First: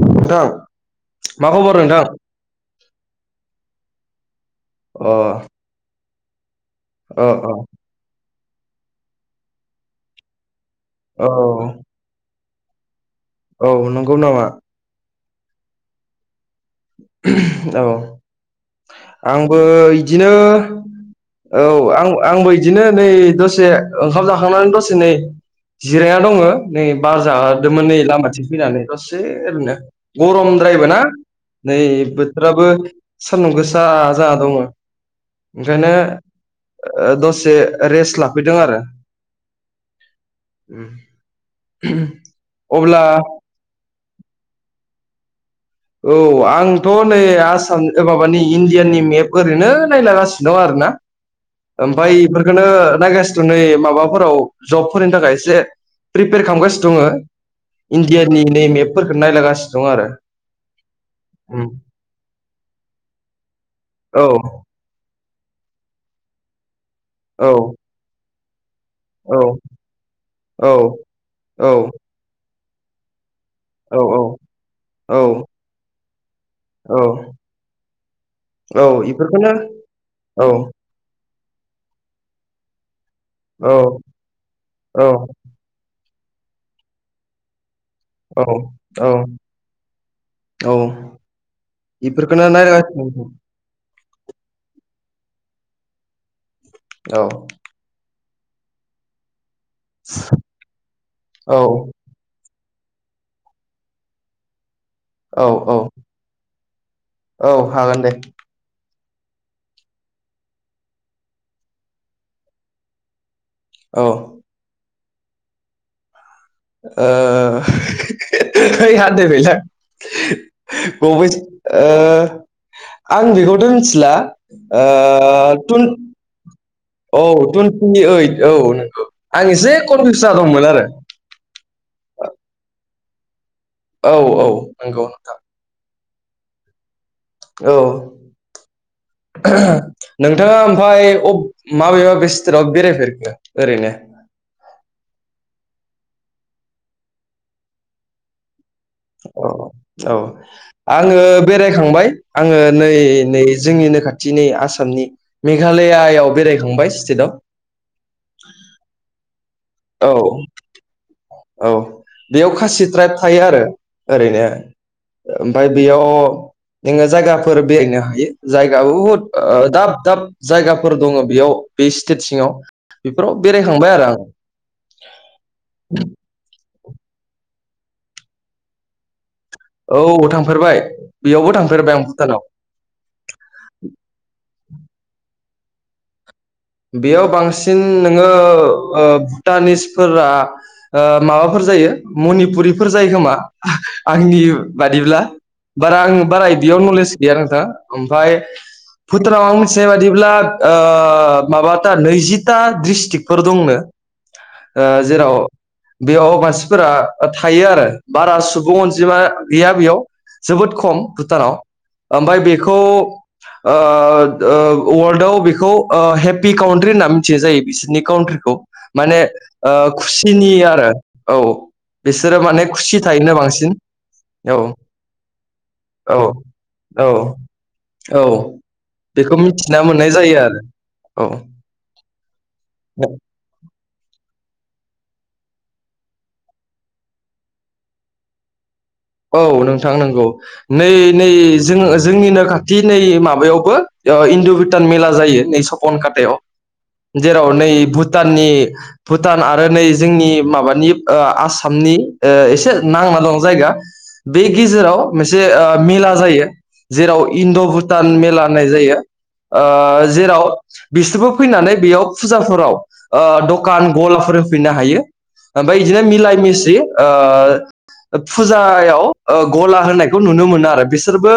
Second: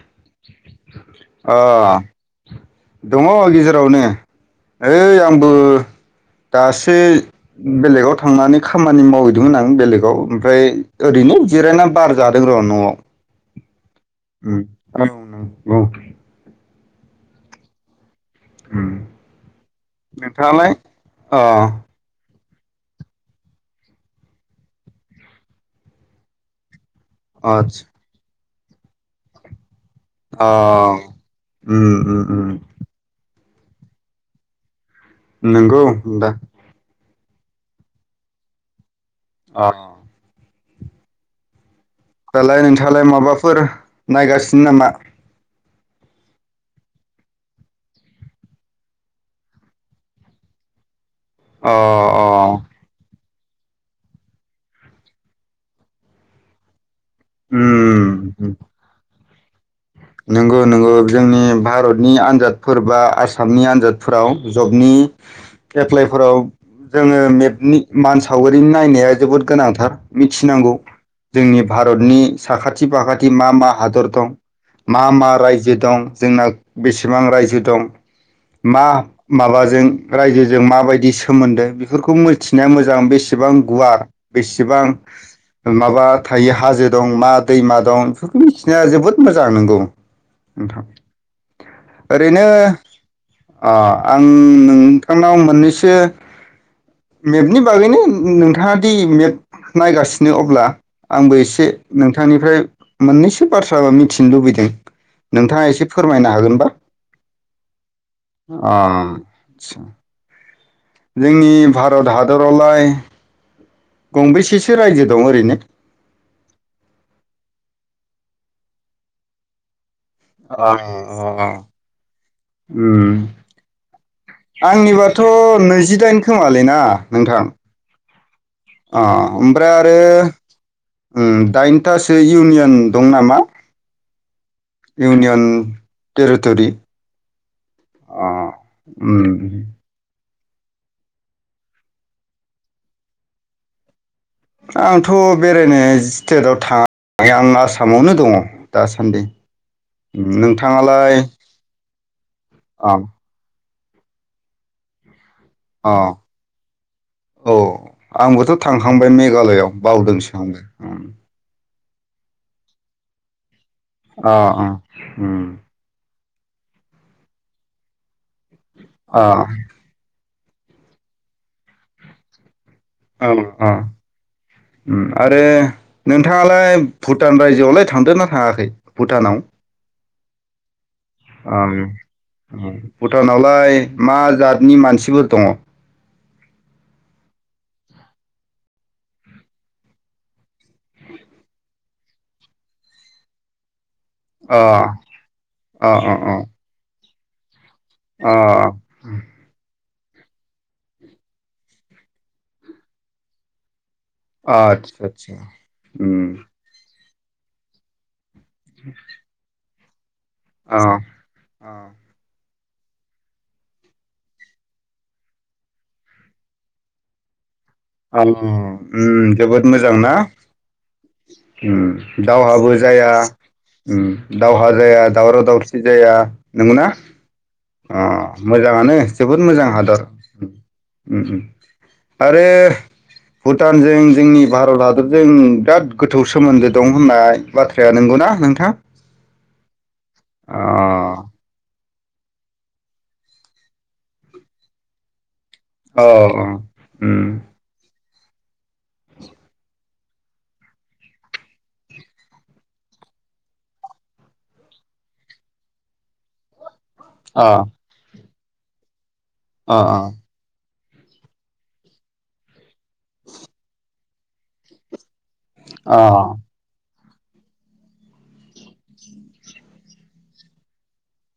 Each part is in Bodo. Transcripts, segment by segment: नोंथां मा अ खबर नोंथां दङ गेजेरावनो अ ओइ आंबो दासो अ अ बेलेगाव थांनानै खामानि मावहैदोंमोन आं बेलेगाव ओमफ्राय औ ओरैनो जिरायना बार जादों र' न'आव औ नं औ नंगौ औ उम आंबो इदिनो नोंथाङालाय अ औ आं आंबो बिदिनो नै दसे ओंखाम जाखांनानै दसे नै जिरायना दंङ नै बार आदसा जादोमोन नै लामाथिं फैनानै दसे ओरैनो अ गरमद्रायबो ना नै उम उम बोथोराबो उम सानदुं गोसा जाना दङ नंगौ ओंखायनो दा दसे रेस्ट लाफैदों आरो अ उ दालाय नोंथाङालाय माबाफोर नायगासिनो नामा औ आंथ' नै आसाम माबानि इण्डियानि मेप ओरैनो नायलगासिनो दं आरो ना अ ओमफ्राय अ बेफोरखौनो नायगासिनो नै माबाफोराव जबफोरनि थाखाय एसे प्रिपेयार खालामगासिनो दङ इण्डियानि उम नेम एपफोरखौ नायलगासिनो दं आरो नंगौ नंगौ जोंनि उम भारतनि आनजादफोर बा आसामनि औ आनजादफोराव जबनि एप्लाइफोराव जोङो औ मेपनि मान सावगारिनि नायनाया औ जोबोद गोनांथार मिथिनांगौ जोंनि औ भारतनि साखाथि बाखाथि मा मा औ हादर दं औ मा औ मा रायजो दं जोंना बेसेबां औ रायजो दं मा औ इफोरखौनो माबाजों औ रायजोजों माबायदि सी सोमोन्दो बेफोरखौ मिथिनाया मोजां बेसेबां गुवार बेसेबां औ माबा थायो हाजो दं मा दैमा दं बेफोरखौ मिथिनाया औ जोबोद मोजां नंगौ औ नोंथां ओरैनो इफोरखौनो नायगासिनो ओ आं नोंथांनाव मोननैसो औ मेपनि बागैनो नोंथाङा दि मेप नायगासिनो अब्ला आंबो औ एसे नोंथांनिफ्राय मोननैसो बाथ्राबो मिथिनो लुबैदों औ नोंथाङा औ एसे फोरमायनो हागोनबा औ हागोन दे अ आ [inaudible] जोंनि भारत हादरावलाय औ गंबेसेसो रायजो दं ओरैनो आ ह [inaudible] गं से अ आ उम आं बेखौथ' मिथिला आंनिबाथ' नैजिदाइन खोमालै ना ओ नोंथां औ टुइन्टिओइट औ अ नंगौ आं ओमफ्राय एसे आरो कनफिउस जानादंमोन आरो दाइनथासो इउनियन दं नामा औ औ नंगौ इउनियन टेरिट'रि औ अ उम नोंथाङा ओमफ्राय अप माबे माबे स्टेटाव बेरायफेरखो ओरैनो आंथ' बेरायनो स्टेटाव थाङाखै आं आसामावनो दङ दासान्दि औ औ नोंथाङालाय आङो बेरायखांबाय आङो अ नै नै जोंनिनो खाथिनि आसामनि अ मेघालयायाव बेरायखांबाय स्टेटआव औ आंबोथ' थांखांबाय मेघालयआव औ बावदोंसो आंबो औ बेयाव खासि ट्राइब थायो आरो अ ओरैनो अ उम ओमफ्राय बेयाव नोङो जायगाफोर बेरायनो हायो जायगा बुहुद अ ओ दाब दाब जायगाफोर दङ बेयाव बे स्टेट सिङाव औ बेफोराव औ बेरायखांबाय आरो आं उ आरो नोंथां नोथाङालाय भुटान रायजोआवलाय थांदोंना थाङाखै भुटानाव औ थांफेरबाय बेयावबो ओम थांफेरबाय आं भुटानाव उम भुटानावलाय मा जा नि मानसिफोर दङ बेयाव बांसिन नोङो भुटानिसफोरा ओ माबाफोर जायो मनिपुरिफोर जायो खोमा आंनि अ बादिब्ला अ बारा अ आं बारा अ इदियाव नलेज गैया नोंथां अ ओमफ्राय फुतानाव आं मिथिनाय बादिब्ला ओ माबाथा नैजिथा डिस्ट्रिक्टफोर दंनो। ओ आदसा आदसा जेराव उम बेयाव मानसिफोरा थायो आरो बारा सुबुं अनजिमा गैया बेयाव जोबोद अ खम भुटानाव अ ओमफ्राय बे खौ ओ ओ वर्ल्डाव बेखौ ओ हेप पि कउन्ट्रि होनना मिथियनाय जायो। बिसोरनि औ काउन्ट्रिखौ माने उम जोबोद ओ मोजां ना खुसिनि आरो औ बिसोरो माने बो खुसि जाया थायोनो बांसिन उम औ दावहा जाया दावराव दावसि जाया औ नंगौना? औ अ औ मोजाङानो बेखौ जोबोद मोजां मिथिना हादर। मोननाय जायो उम आरो उम आरे औ भुटान भुटानजों जोंनि भारत हादरजों बिराद गोथौ सोमोनदो दं होननाय बाथ्राया नंगौना नोंथां? औ नोंथां नंगौ अ नै नै जोङो जोंनिनो खाथि नै माबायावबो इन्दु भटान मेला जायो। होननाय सपन औ खाथायाव उम जेराव नै भुटानि भुटान आरो नै जोंनि माबानि ओ आसामनि ओ एसे नां [unintelligible] जायगा बे गेजेराव मोनसे ओ मेला जायो जेराव अ इण्ड' भुटान मेला नाय जायो अ जेराव बिसोरबो फैनानै बेयाव फुजाफोराव ओ दखान गलाफोर होफैनो हायो। ओमफ्राय अ बिदिनो मिलाय मिसि ओ फुजा फुजायाव ओ गला होननायखौ नुनो मोनो आरो बिसोरबो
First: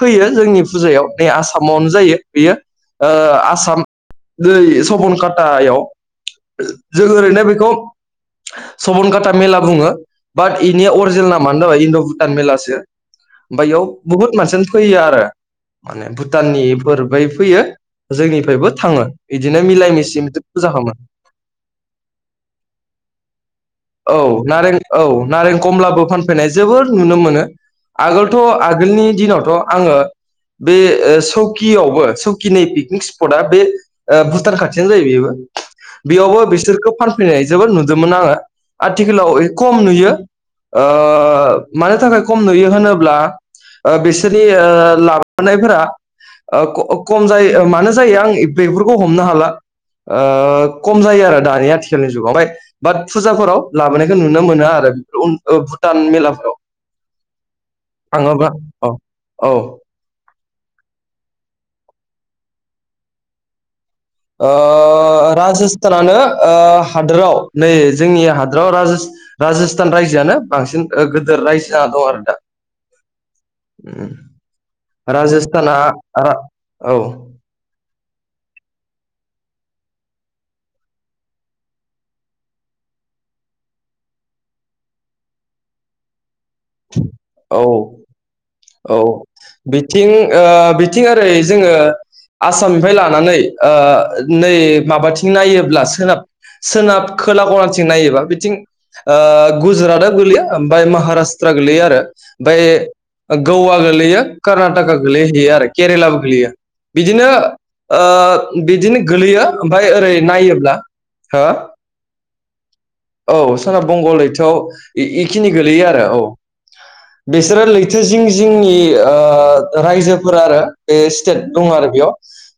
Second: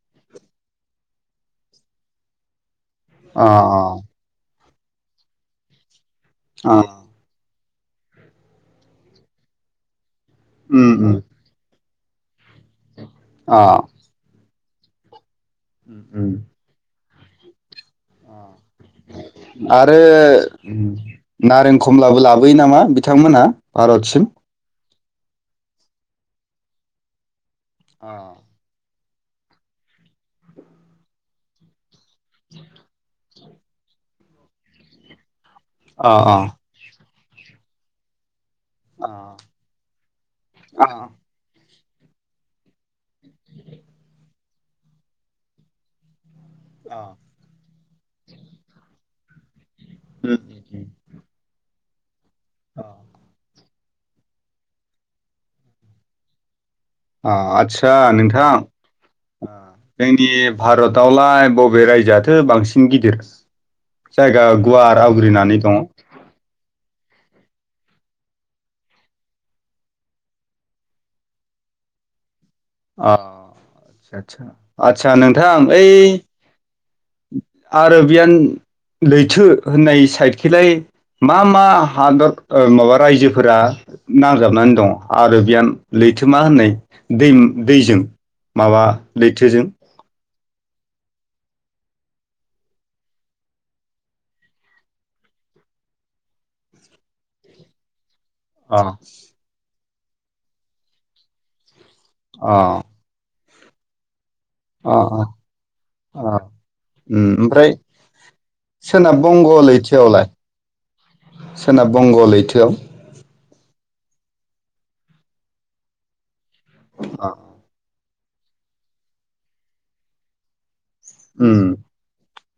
फैयो जोंनि फुजायाव बे आसामावनो जायो बेयो ओ अ आसाम नै सबनकाटायाव अ जों ओरैनो बेखौ सबनकाटा मेला बुङो बाट इनिया उम उम अरिजिनेल नामानो जाबाय इण्ड' भुटान मेलासो। ओमफ्राय अ बेयाव बुहुत मानसियानो फैयो आरो माने उम भुटाननिफोर निफ्रायबो फैयो अ जोंनिफ्रायबो थाङो बिदिनो मिलाय आरो मिसि फुजा खालामामो नारें कमलाबो लाबोयो नामा बिथांमोना? औ नारें औ नारें कमलाबो फानफैनाय जोबोर नुनो मोनो। आगोलथ' अ आगोलनि दिनावथ' आङो बे सौकियावबो सौकिनि पिकनिक स्पटआ बे भुटान ओ खाथियानो जायो बेबो। अ बेयावबो बिसोरखौ फानफैनाय जोबोद नुदोंमोन आङो। आथिखालाव खम नुयो ओ अ मानो थाखाय खम नुयो होनोब्ला ब्ला बिसोरनि लाबोनायफोरा ओ खम जायो मानो जायो आं बेफोरखौ हमनो हाला खम जायो आरो दानि आथिखालनि जुगावहाय। बाट फुजाफोराव लाबोनायखौ नुनो मोनो आरो ओ भुटान मेलाफ्राव। ओ आतसा नोंथां औ औ जोंनि भारतआवलाय बबे रायजोयाथो बांसिन गिदिर? ओ जायगा गुवार आवग्रिनानै दङ राजस्थानानो ओ हादोराव नै जोंनि हादोराव राजस्थान रायजोआनो बांसिन गोदिर। रायजागौ आरो दा। ओ आदसा नोंथां राजस्थाना ओइ रा औ आरो आर'बियान लैथो होननाय साइडथिंलाय मा मा हादर ओ माबा रायजोफोरा नांजाबनानै दं आरो आर'बियान लैथो लैथोमा होननाय दै औ दैजों माबा औ लैथोजों बिथिं ओ बिथिं ओरै जोङो आसामनिफ्राय लानानै ओ नै माबाथिं नायोब्ला सोनाब सोनाब खोला खनाथिं नायोबा थिं अ ओ गुजरातआ गोलैयो ओमफ्राय महाराष्ट्राआ गोलैयो आरो अ ओफ्राय गवा गोलैयो कर्नाटकआ अ गोलैहैयो आरो केरेलाबो अ अ गोलैयो उम बिदिनो ओमफ्राय ओ बिदिनो सोनाब गोलैयो बंग' ओमफ्राय ओरै लैथोआवलाय नायोब्ला हो सोनाब बंग' लैथोआव औ सोनाब बंग लैथोआव बेखिनि गोलैयो आरो औ अ बिसोरो लैथो जिं जिंनि ओ रायजोफोर आरो बे स्टेट उम दङ आरो बेयाव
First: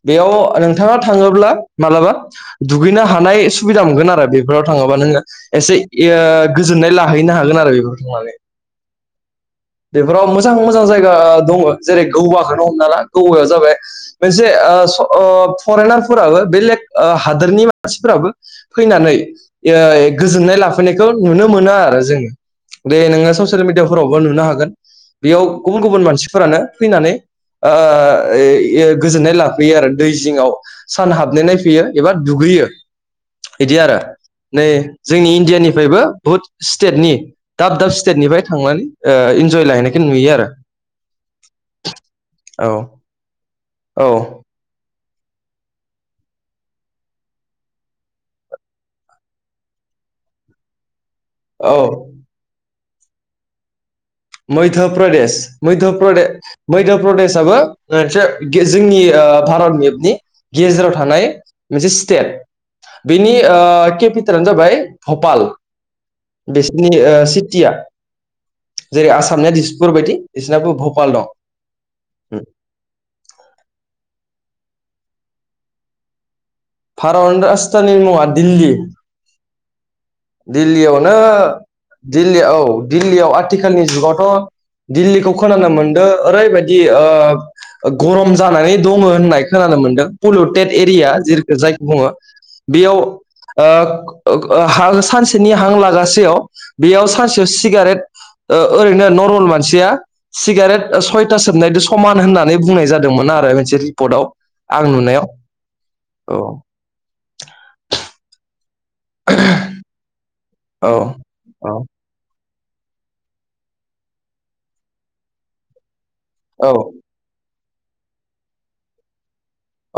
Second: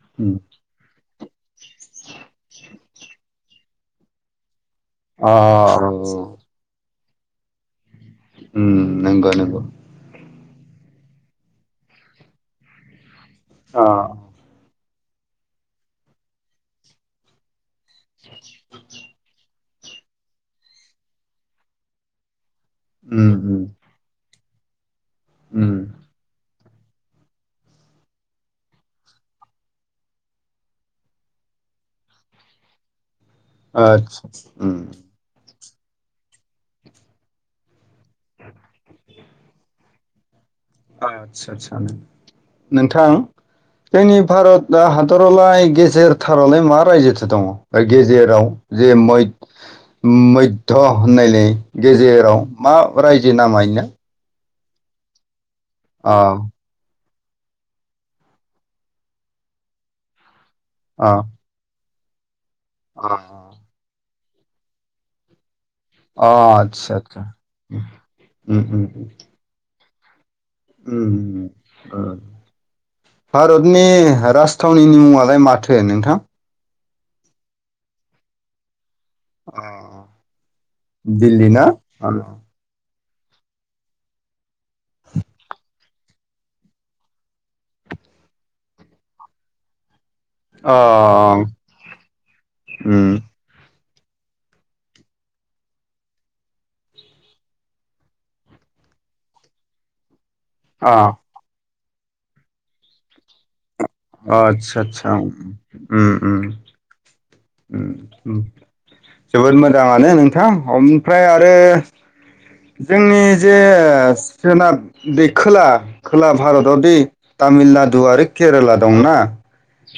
बेयाव उम नोंथाङा थाङोब्ला मालाबा दुगैनो हानाय सुबिदा मोनोन आरो बेफोराव थाङोबा नोङो अ एसे औ गोजोननाय लाहैनो हागोन आरो बेफोर थांनानै उ नंगौ नंगौ बेफोराव मोजां मोजां जायगा दङ जेरै गौबाखौनो हमनाला गवाया जाबाय अ मोनसे फरेनारफोराबो बे लेक हादोरनि मानसिफोराबो फैनानै गोजोननाय लाफैनायखौ नुनो मोनो आरो जोङो बे नोङो उम उम ससियेल मिडियाफोरावबो नुनो हागोन बेयाव उम गुबुन गुबुन मानसिफोरानो फैनानै गोजोननाय लाफैयो आरो दै जिङाव सान हाबनाय नाय फैयो एबा दुगैयो बिदि आरो आदसा नै उम जोंनि इण्डियानि फ्रायबो बुहुत स्टेटनि दाब दाब स्टेट निफ्राय थांनानै इन्जय लाहैनायखौ नुयो आरो आदसा आ औ नोंथां औ जोंनि भारतआ हाद दरावलाय गेजेर थारावलाय मा रायजोथ दङ गेजेराव जे मै मैध्य होननायनि औ गेजेराव मा रायजो नामा बिनो मध्य प्रदेश प्रदेशाबबो जोंनि भारत मेपनि गेजेराव अ थानाय मोनसे स्टेट अ बेनि केपि जाबाय भपाल अ बिसोरनि आतसा आतसा सिटिया उम जेरै आसामनिया दिसपुर बायदि बिसोरनाबो भपाल दं भारतनि थावनि मुङालाय माथो नोंथां भारत नि राजथावनि नि मुंआ दिल्ली दिल्लीयावनो दिल्ली ना दिल्ली औ दिल्लीयाव आथिखालनि जुगावथ' दिल्लीखौ खोनानो मोनदों ओरैबायदि गरम जानानै दङ होननाय खोनानो मोनदों पलिुटेड एरिया जे अ जायखौ बुङो उम बेयाव हां सानसेनि हां लागासेयाव बेयाव सानसेयाव सिगारेट ओरैनो नरमेल मानसिया सिगारेट अ सयथा सोबनायद समान होननानै बुंनाय जादोंमोन आरो मोनसे रिपर्टआव आतसा आं आतसा नुनायाव औ जोबोद मोजाङानो नोंथां औ ओमफ्राय आरो जोंनि जे सोनाब दैखोला खोला औ भारताव दै तामिलनाडु आरो केरेला दंना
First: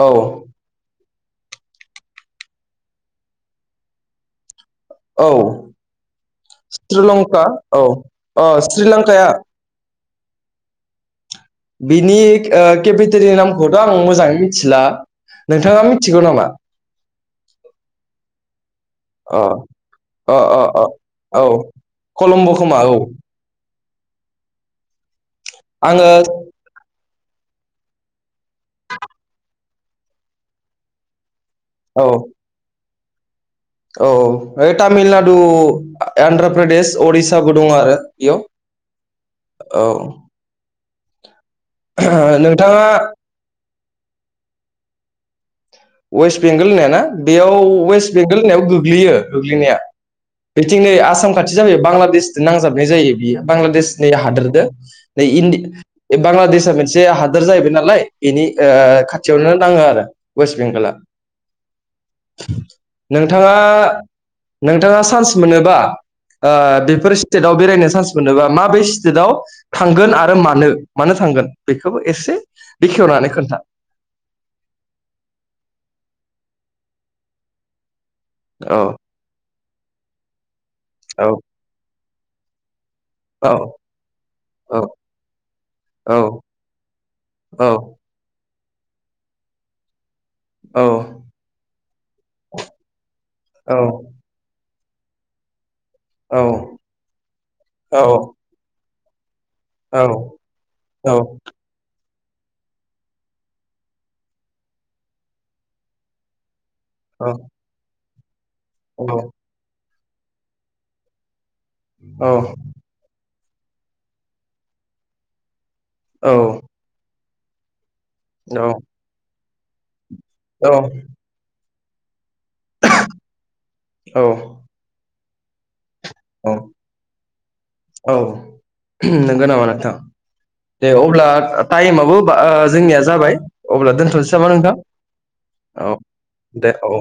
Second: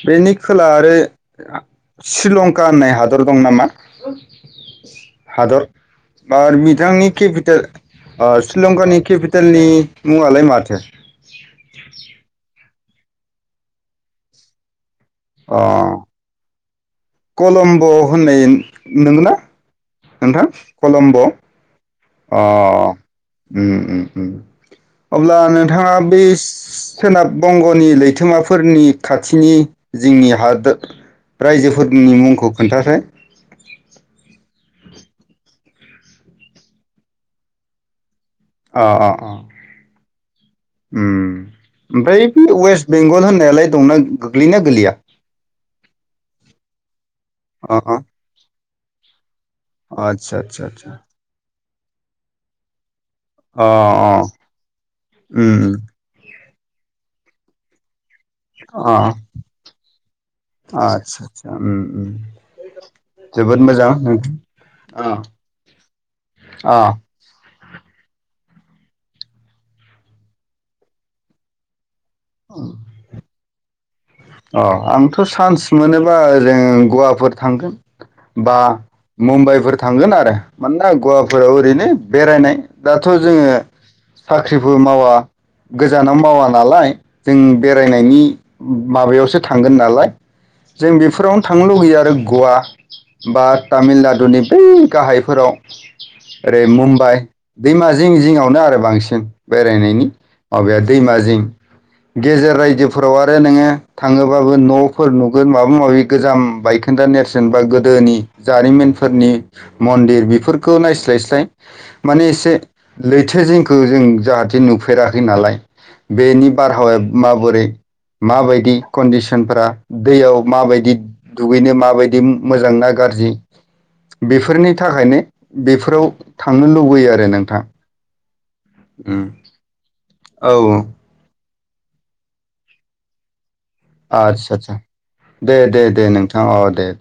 औ बेनि खोला आरो श्रीलंका होननाय हादर दं नामा औ आरो बिथांनि श्रीलंका केपिटेल औ अ श्रीलंकानि श्रीलंकाया केपिटेलनि मुं आलाय माथो बिनि केपिटेलनि नामखौथ' आं मोजाङै मिथिला अ नोंथाङा मिथिगौ नामा? कलम्ब' होननाय नोंगो ना अ नोंथां कलम्ब' अ कलम्ब'खोमा औ उम उम उम अब्ला नोंथाङा आङो बे सोनाब बंग'नि लैथोमा फोरनि खाथिनि जोंनि हादोर रायजोफोरनि औ मुंखौ खोन्थासाय औ तामिलनाडु आन्ध्र प्रदेश उरिसाबो दङ आरो इयाव अ अ अ औ ओमफ्राय बे नोंथाङा वेस्ट बेंगल होननायालाय दंना गोग्लैना गोलैया वेस्ट बेंगल होननाय ना बेयाव अ अ वेस्ट बेंगल होननायाव गोग्लैयो गोग्लैनाया आदसा आदसा आदसा बेथिंनोै आसाम खाथि जाबाय बांलादेशजों नांजाबनाय जायो बे अ बांलादेशनि अ हादोरदो नै उम इया बांलादेशआ मोनसे हादोर जाहैबाय नालाय बेनि अ खाथियावनो नाङो आरो बस आदसा आदसा उम उम नोंथाङा जोबोद मोजां नोंथां नोंथाङा अ चान्स मोनोबा अ बेफोर बेरायनो चान्स मोनोबा माबे स्टेटआव थांगोन आरो मानो मानो थांगोन बेखौ बेखौबो एसे बेखेवनानै खोन्था अ आंथ' चान्स मोनोबा ओजों गवाफोर थांगोन बा औ मुम्बाइफोर थांगोन आरो मानोना औ गवाफोराव ओरैनो बेरायनाय दाथ' जोङो औ साख्रिबो मावा औ गोजानाव मावा नालाय जों औ बेरायनायनि माबायावसो थांगोन नालाय औ जों बेफोरावनो थांनो लुबैयो आरो गवा बा औ तामिलनाडुनि बै गाहायफोराव ओरै मुम्बाइ दैमा औ जिं जिङआवनो आरो बांसिन औ बेरायनायनि माबाया दैमा जिं गेजेर रायजोफोराव आरो नोङो थाङोबाबो न'फोर नुगोन माबा माबि गोजाम बायखोन्दा नेरसोनबा गोदोनि जारिमिनफोरनि मन्दिर बेफोरखौ नायस्लायस्लाय माने औ एसे लैथो जिंखौ जों जाहाथे नुफेराखै नालाय बेनि बारहावाया माबोरै माबायदि कन्डिसनफोरा दैयाव माबायदि दुगैनो माबायदि मोजां ना गाज्रि औ बेफोरनि थाखायनो बेफोराव थांनो औ लुबैयो आरो नोंथां औ उम नंगौ नामा नोंथां औ दे अब्ला टाइमाबो जोंनिया जाबाय अब्ला दोनथ'नोसै नामा आदसा आदसा नोंथां दे दे औ दे नोंथां अ दे औ